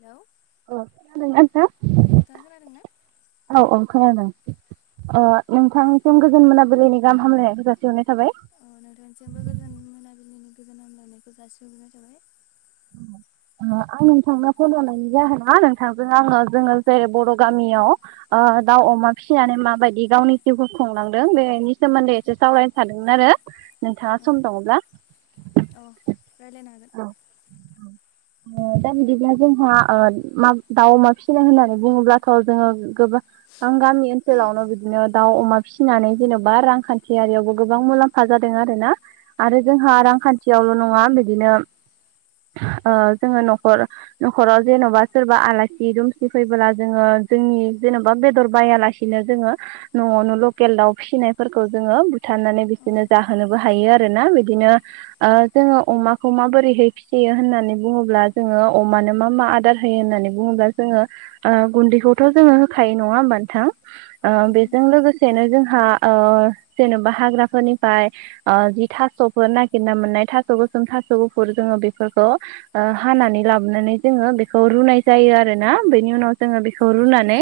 हेल' अ खोनादोंना नोंथां गोन नोंथाङा खोनादोंना औ औ खानादों ओ दे नोंथांनिसिम गोजोन मोना मोनाबिलिनि गाहाम हामलायनायखौ जासिहरनाय थाबाय अ नोंथांनिसिमबो गोजोन मोनाबिलिनि गोजोन हामलायनायखौ जासिहरग्रोनाय थाबाय उम आं नोंथांनो फन हरनायनि जाहोना नोंथांजों आङो जोङो जेरै बर' गामियाव ओ दाउ अमा फिसिनानै माबायदि गावनि जिउखौ खुंलांदों बेनि सोमोन्दै एसे सावराय सानदोंमोन आरो नोंथाङा सम दङब्ला अ रायलायनो हागोन औ [inaudible] दा बिदिब्ला जोंहा ओ मा दाउ अमा फिसिनाय होननानै बुङोब्लाथ' जोङो गोबां आं गामि ओनसोलावनो बिदिनो दाउ अमा फिसिनानै जेन'बा रांखान्थियारियावबो गोबां मुलाम्फा फा जादों आरोना आरो जोंहा रांखान्थियावल' नङा बिदिनो ओ जोङो न'खर न'खराव जेन'बा सोरबा आलासि दुमसि फैबोला जोङो जोंनि जेन'बा बेदर बायालासि बिदिनो जोङो न'आवनो लकेल दाउ फिसिनायफोरखौ जोङो बुथारनानै औ बिसोरनो जाहोनोबो हायो आरोना बिदिनो ओ जोङो अमा खौ माबोरैहाय फिसियो होननानै बुङोब्ला जोङो अमानो मा मा आदार होयो होननानै बुङोब्ला जोङो ओ गुन्दैखौथ' जोङो होखायो नङा होमबा नोंथां ओ उम बेजों लोगोसे नो जोंहा ओ जेनेबा हाग्राफोरनिफ्राय ओ जि थास'फोर नागिरना मोननाय थास' गोसोम थास' गुफुर जोङो बेफोरखौ ओ हानानै लाबोनानै जोङो बेखौ रुनाय जायो आरो ना बेनि उनाव जोङो बेखौ औ रुनानै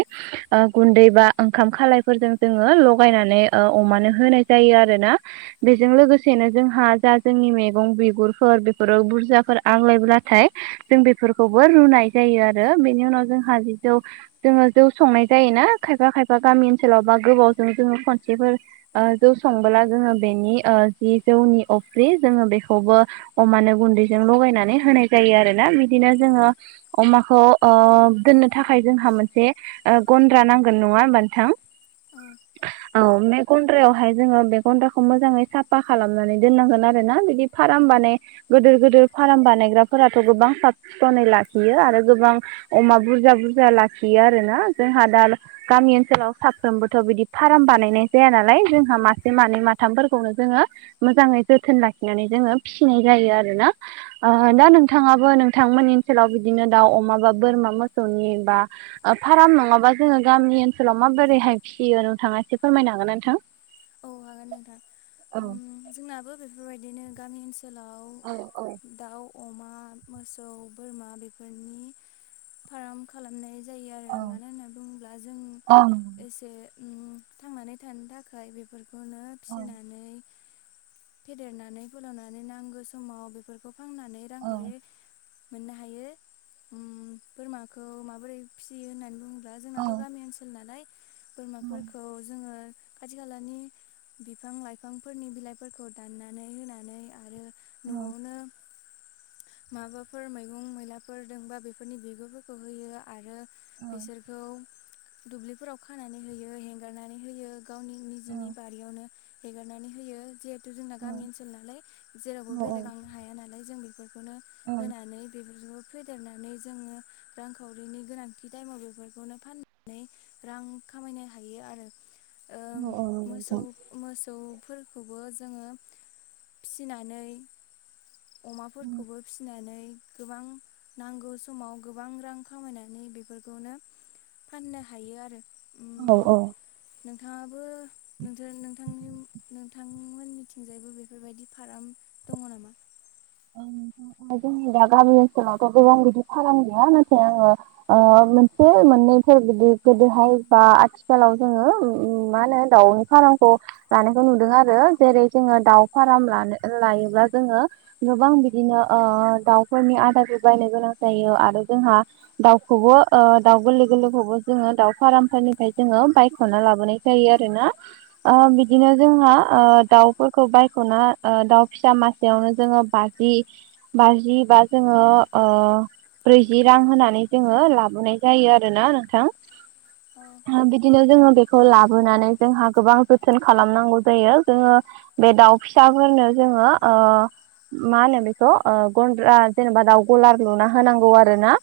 ओ गुन्दै बा ओंखाम खालायफोरजों जोङो लगायनानै ओ अमानो होनाय जायो आरोना। बेजों लोगोसेनो जोंहा जा जोंनि मैगं बिगुर फोर बेफोराव बुरजाफोर आग्लायब्लाथाय जों बेफोरखौबो रुनाय जायो आरो बेनि उनाव जोंहा जि जौ जोङो जौ संनाय जायो ना खायफा खायफा गामि ओनसोलाव बा गोबावजों जोङो खनसेफोर ओ जौ संबोला जोङो बेनि ओ जि जौनि अफ्रि जोङो बेखौबो अमानो गुन्दैजों लगायनानै होनाय जायो आरो ना बिदिनो औ जोङो अमाखौ ओ दोननो थाखाय जोंहा मोनसे ओ गन्द्रा नांगोन नङा होमबा नोंथां औ औ बे गन्द्रायावहाय जोङो बे गन्द्राखौ मोजाङै साफा खालामनानै दोननांगोन आरो ना बिदि फार्म बानाय गिदिर गिदिर फार्म बानायग्राफोराथ' गोबां साब सिखनै लाखियो आरो गोबां अमा बुरजा बुरजा लाखियो आरो ना जोंहा दा गामि ओनसोलाव साफ्रोमबोथ' बिदि फार्म बानायनाय जाया नालाय जोंहा मासे औ मानै माथामफोरखौनो जोङो मोजाङै जोथोन लाखिनानै जोङो फिसिनाय जायो आरोना। ओ दा नोंथाङाबो नोंथांमोननि ओनसोलाव बिदिनो दाउ अमा बा बोरमा मोसौनि बा फार्म नङाबा जोङो गामि ओनसोलाव माबोरैहाय फिसियो नोंथाङा एसे फोरमायनो हागोनना नोंथां। औ हागोन नोंथां औ उम जोंनाबो बेफोरबायदिनो गामि ओनसोल लाव औ औ दाउ अमा मोसौ बोरमा बेफोरनि फार्म खालामनाय जायो आरो औ मानो होननानै बुङोब्ला जों औ एसे ओम थांनानै थानो थाखाय बे बेनो औ फिनानै फेदेरनानै फोलावनानै नांगौ समाव बेफोर बेखौ फांनानै रांखरि मोननो हायो ओम बोरमाखौ माबोरै फिसियो होननानै बुङो औ जोंनाथ' गामि ओनसोल नालाय बोरमाफोरखौ जोङो खाथि खालानि बिफां लाइफांफोरनि बिलाइफोरखौ दाननानै होनानै आरो औ न'आवनो माबाफोर मैगं मैलाफोर दोंबा बेफोरनि बिगुरफोरखौ होयो आरो बिसोरखौ दुब्लिफोराव खानानै होयो हेंगारनानै होयो। गावनि औ औ निजेनि बारियावनो हेगारनानै होयो। जोंना औ गामि ओनसोल नालाय जेरावबो नंगौ बेलेग आंनो हाया नालाय जों बे खौनो नोंथां होनानै बेफोरखौ फेदेरनानै जोङो रांखावरिनि गोनांथि टाइमाव बेफोरखौनो फाननानै रां खामायनो हायो आरो। ओम मोसौ मोसौफोरखौबो जोङो अमाफोरखौबो फिसिनानै गोबां नांगौ समाव गोबां रां खामायनानै बेफोरखौनो फाननो हायो आरो। ओम औ औ नोंथाङाबो नोंथांनि नोंथांमोननिथिंजायबो बेफोरबायदि फार्म दङ नामा? ओं नोंथां जोंनि दा गामि ओनसोलावथ' गोबां बिदि फाराम गैया नाथाय आङो ओ मोनसे मोननैफोर बिदि गोदोहाय बा आथिखालाव जोङो ओम मा होनो दाउनि फार्मखौ लानायखौ नुदों आरो जेरै जोङो दाउ फार्म लानो लायोब्ला जोङो गोबां बिदिनो ओ दाउफोरनि आदारखौ बायनो गोनां जायो आरो जोंहा दाउखौबो ओ दाउ गोरलै गोरलैखौबो जोङो दाउ फार्मफोरनिफ्राय जोङो बायख'ना लाबोनाय जायो आरो ना। औ ओ बि दिनो जोंहा ओ दाउफोरखौ बायख'ना ओ दाउ फिसा मासेयावनो जोङो बाजि बाजि बा जोङो ओ ब्रैजि रां होनानै जोङो लाबोनाय जायो आरोना नोंथां। ओ आ बिदिनो जोङो बेखौ लाबोनानै जोंहा गोबां जोथोन खालामनांगौ जायो। जोङो बे दाउ फिसाफोरनो जोङो ओ मा होनो बेखौ ओ गन्द्रा जेनेबा दाउ गलार लुना होनांगौ आरो ना।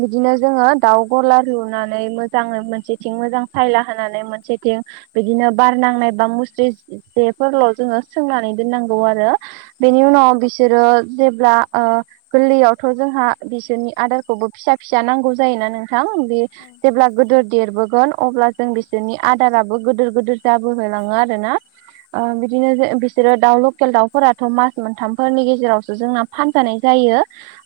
बिदिनो जोङो दाउ गला लुनानै मोजाङै मोनसेथिं मोजां सायला होनानै मोनसेथिं बिदिनो बार नांनाय बा मुस्रि जेफोरल' जोङो सोंनानै दोननांगौ आरो औ बेनि उनाव बिस सोरो जेब्ला गोरलैयावथ' जोंहा बिसोरनि आदारखौबो फिसा फिसा नांगौ जायोना नोंथां। बे औ जेब्ला गोदोर देरबोगोन अब्ला जों बिसोरनि आदाराबो गिदोर गिदिर जाबोहलाङो आरो ना। ओ बिदिनो बिसोरो दाउ लकेल दाउफोराथ मास मोनथाम फोरनि गेजेरावसो जोंना फानजानाय जायो।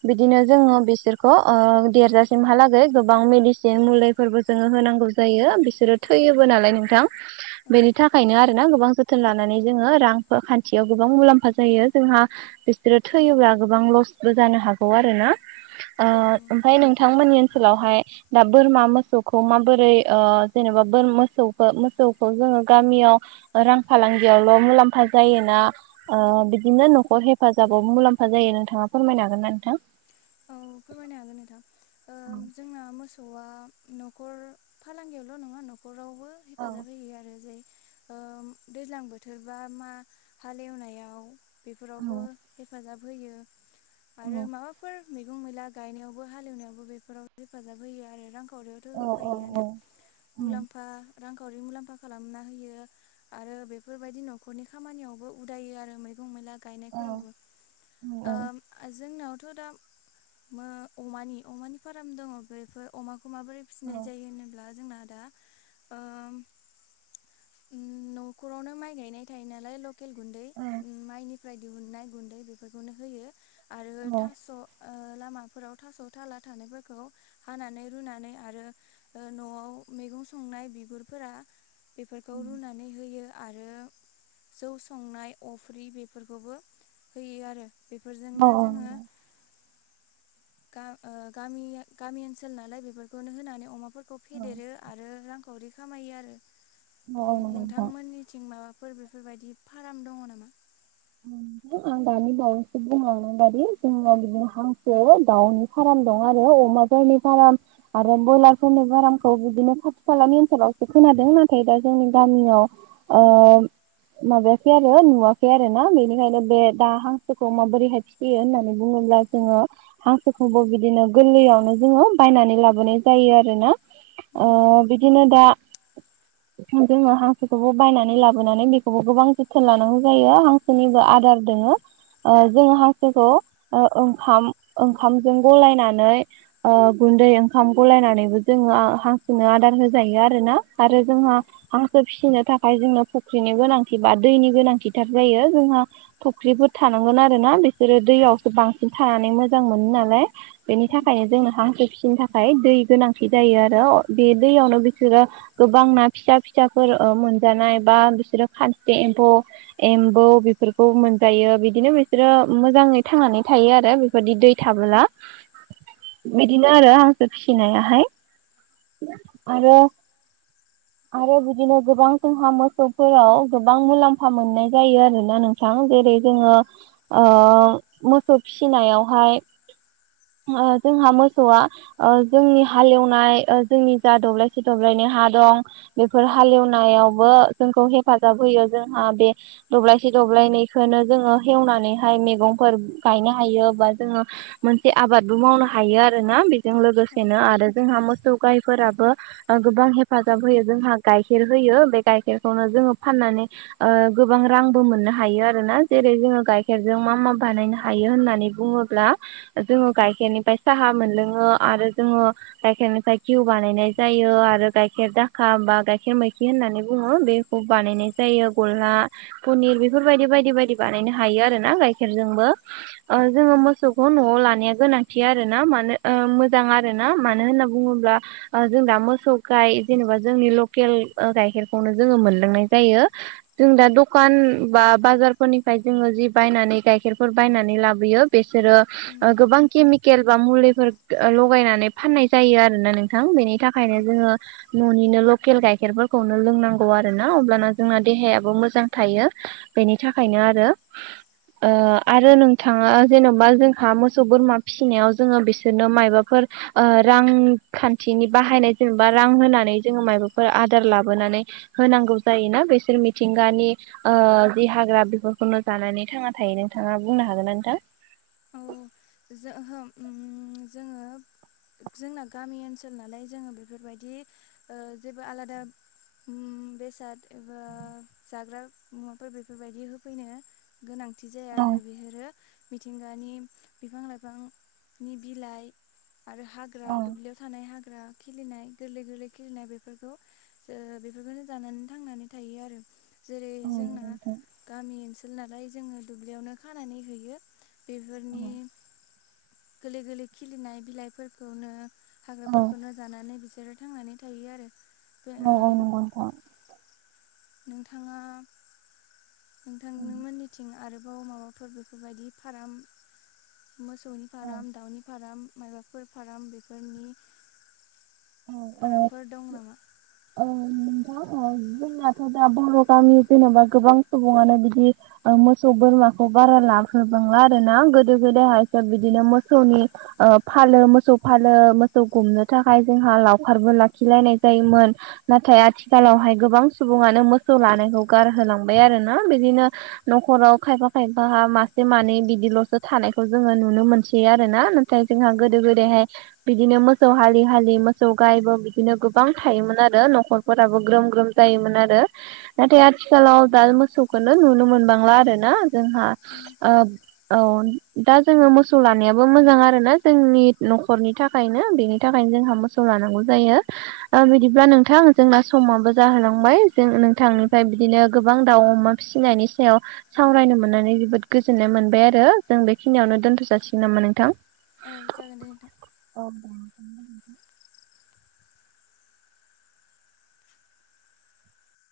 बिदिनो जोङो बिसोरखौ ओ देरजासिमहालागै गोबां मेडिसिन मुलि फोरबो जोङो होनांगौ जायो बिसोरो थैयोबो नालाय नोंथां। औ बेनि था खायनो आरो ना गोबां जोथोन लानानै जोङो रां खान्थियाव गोबां मुलाम्फा जायो। जोंहा बिसोरो थैयोब्ला गोबां लसबो जानो हागौ आरो ना। ओ औ ओमफाय नोंथांमोननि ओनसोलावहाय दा बोरमा मोसौखौ माबोरै ओ जेनेबा मोसौ मोसौखौ जोङो गामियाव रां फालांगियावल' मुलाम्फा जायोना ओ बिदिनो न' खर हेफाजाबाव मुलाम्फा जायो नोंथाङा फोरमायनो हागोन ना नोंथां? औ फोरमायनो हागोन नोंथां। ओम औ जोंना मोसौआ न'खर फालांगियावल' नङा न'खरावबो हेफाजाब होयो आरो जे ओ दैज्लां बोथोर बा मा हालेवनायाव औ बेफोरावबो, हेफाजाब होयो। आरो माबाफोर मैला गायनायावबो हालेवनायावबो बेफोराव हेफाजाब होयो आरो रांखावरियाव औ औ होखायो आनो मुलाम्फा रांखावरि मुलाम्फा खालामना होयो। आरो बेफोरबायदि न'खरनि खामानियावबो उदायो आरो मैगं मैला औ गायनायफोरावबो जोंनावथ' दा अमानि अमानि फार्म दङ बेफोर अमाखौ माबोरै फिसिनाय जायो होनोब्ला, जोंना दा ओ उम न'खरावनो माइ गायनाय थायो नालाय लकेल गुन्दै माइनिफ्राय दिहुननाय गुन्दै बेफोरखौनो होयो आरो औ थास' ओ लामाफोराव थास' थाला थानायफोरखौ हानानै रुनानै आरो ओ न'आव मैगं संनाय बिगुरफोरा बेफोरखौ रुनानै, होयो आरो जौ संनाय अफ्रि बेफोरखौबो होयो आरो औ बेफोरजोंनो जोङो औ गा ओ गामि ओनसोल नालाय बेफोरखौनो होनानै अमाफोरखौ फेदेरो आरो रां खावरि खामायो आरो नंगौ नोंथां। नोंथांमोननिथिं माबाफोर बे बेफोरबायदि फार्म दङ नामा? आं दानि बावहैसो बुंलांनाय बायदि जोंनाव हांसो दाउनि फार्म दं आरो अमाफोरनि फार्म, आरो ब्रयलारफोरनि फार्मखौ बिदिनो खाथि खालानि ओनसोलावसो खोनादों नाथाय दा जोंनि गामियाव, ओ माबायाखै आरो नुवाखै, आरोना बेनिखायनो बे दा हांसोखौ माबोरैहाय फिसियो होननानै बुङोब्ला जोङो, हांसोखौबो बिदिनो गोरलैयावनो जोङो बायनानै लाबोनाय जायो आरोना? ओ उम बिदिनो दा जोङो हांसोखौबो बायनानै लाबोनानै बेखौबो गोबां जोथोन लानांगौ जायो हांसो, निबो आदार दोङो ओ जोङो हांसोखौ ओंखाम ओंखामजों गलायनानै, ओ गुन्दै ओंखाम गलायनानैबो जोङो हांसोननो आदार होजायो आरो ना आरो औ जोंहा हाखौ फिसिनो थाखाय जोंनो फुख्रिनि गोनांथि बा दैनि गोनांथिथार जायो जोंहा, फख्रिफोर थानांगोन आरो ना बिसोरो दैयावसो बांसिन थानानै मोजां मोनो नालाय, बेनि थाखायनो जोंनो हांसो फिसिनो थाखाय दै गोनांथि जायो आरो बे दैयावनो बिसोरो, गोबां ना फिसा फिसाफोर मोनजानाय बा बिसोरो खान्थि एम्फौ, एम्बौ बेफोरखौ मोनजायो बिदिनो बिसोरो मोजाङै थांनानै थायो आरो बे बायदि दै थाबोला बिदिनो आरो हांसो फिसिनायाहाय, आरो आरो बिदिनो गोबां जोंहा मोसौफोराव गोबां मुलाम्फा मोननाय जायो आरोना नोंथां जेरै औ जोङो ओ मोसौ फिसिनायावहाय, ओहो जोंहा मोसौआ ओ जोंनि हालेवनाय जोंनि जा दब्लायसे दब्लायनि हा दं। बेफोर हालेवनायावबो जोंखौ हेफाजाब होयो जोंहा बे, दब्लायसे दब्लायनैखौनो जोङो एवनानैहाय मैगंफोर गायनो हायो बा जोङो, मोनसे आबादबो मावनो हायो आरोना बे जों लोगोसेनो आरो जोंहा मोसौ गायफोराबो गोबां हेफाजाब हेफाजाब होयो जोंहा गाइखेर होयो बे गाइखेरखौनो जोङो फाननानै गोबां रांबो मोननो हायो आरोना जेरै जोङो गाइखेरजों मा मा बानायनो हायो होननानै बुङोब्ला जोङो गाइखेरनिफ्राय साहा मोनलोङो आरो जोङो, गाइखेरनिफ्राय घिउ बानायनाय जायो। आरो गायखेर गाइखेर दाखा बा गाइखेर मैखेर होननानै बुङो बेखौ बानायनाय जायो ग्ला पनिर बेफोरबायदि बायदि बायदि बानायनो हायो आरो ना गायखेरजोंबो ओ औ जोङो मोसौ खौ न'आव लानाया गोनांथि आरो ना मानो ओ मोजां आरो ना मानो होनना बुङोब्ला आ जों दा मोसौ गाय जेनेबा जोंनि लकेल गाइखेरखौनो जोङो मोनलोंनाय जायो। जों दा द'खान बा बाजारफोरनिफ्राय जोङो जि बायनानै गाइखेरफोर बायनानै लाबोयो। बिसोरो उम गोबांखि खेलबाम मुलिफोर लगायनानै फाननाय जायो आरो ना नोंथां बेनि औ थाखायनो जोङो। न'निनो लकेल गाइखेरफोरखौनो लोंनांगौ आरो ना अब्लाना जोंना देहायाबो मोजां थायो। बेनि थाखायनो आरो। ओ आरो नोंथाङा जेन'बा जोंहा मोसौ बोरमा फिसिनायाव जोङो बिसोरनो मायबाफोर ओ रांखान्थिनि बाहायनाय जेनेबा रां होनानै जोङो माइबाफोर आदार लाबोनानै होनांगौ जायोना बिसोर मिथिंगानि ओ जि हाग्रा बेफोरखौनो जानानै थांना थायो नोंथाङा बुंनो हागोन ना नोंथां? औ जोहोम जोङो जोंना गामि ओनसोल नालाय जोङो बेफोरबायदि ओ जेबो आलादा बेसाद एबा जाग्रा मुवाफोर बेफोरबायदि होफैनो गोनांथि जाया औ आरो बिहोरो मिथिंगानि बिफां लाइफांनि बिलाइ आरो औ हाग्रा दुब्लियाव थानाय हाग्रा खिलिनाय गोरलै गोरलै खिलिनाय बेफोरखौ ओ बेफोरखौनो जानानै थांनानै थायो आरो। जेरै औ नंगौ जोंना नोंथां गामि ओनसोल नालाय जोङो दुब्लियावनो खानानै होयो। औ बेफोरनि गोरलै गोरलै खिलिनाय बिलाइफोरखौनो औ हाग्राफोरखौनो जानानै बिसोरो थांनानै थायो आरो। बे ओ नंगौ नंगौ नोंथां। नोंथाङा औ नोंथांमोननि थिं आरोबाव माबाफोर बेफोरबायदि फाराम मोसौनि फाराम, दाउनि फाराम, माइबाफोर फाराम बेफोरनि औ औ ओ फारामफोर दं नामा? [unintelligible] जोंनाथ' दा बर' गामि जेन'बा गोबां सुबुङानो बिदि ओ मोसौ बोरमाखौ बारा लाबोग्रोबांला आरो ना गोदो गोदायहाय बिदिनो मोसौनि ओ फालो मोसौ फालो मोसौ गुमनो थाखाय जोंहा लावखारबो लाखिलायनाय जायोमोन। नाथाय आथिखालावहाय गोबां सुबुङानो मोसौ लानायखौ गारहोलांबाय आरो ना बिदिनो न'खराव खायफा खायफाहा मासे मानै बिदिल'सो थानायखौ जोङो नुनो मोनसै आरो ना ना थाय जोंहा गोदो औ गोदायहाय बिदिनो मोसौ हालि हालि मोसौ गायबो बिदिनो गोबां थायोमोन आ रो न'खरफोराबो ग्रोम ग्रोम जायोमोन आरो। नाथाय आथिखालाव दा मोसौखौनो नुनो मोनबांला आरो ना जोंहा उम औ दा जोङो मोसौ लानायाबो मोजां आरो ना जोंनि न'खरनि था खायनो बेनि थाखायनो जोंहा मोसौ लानांगौ जायो ओ बिदिब्ला नों थां जोंना समाबो जाहोलांबाय जों औ नोंथांनिफ्राय बिदिनो गोबां दाउ अमा फिसिनायनि सायाव सावरायनो मोननानै जोबोद गोजोननाय मोनबाय आरो जों बेखिनियावनो दोनथ' जासिगोन नामा नोंथां? औ जागोन दे नोंथां। औ [unintelligible]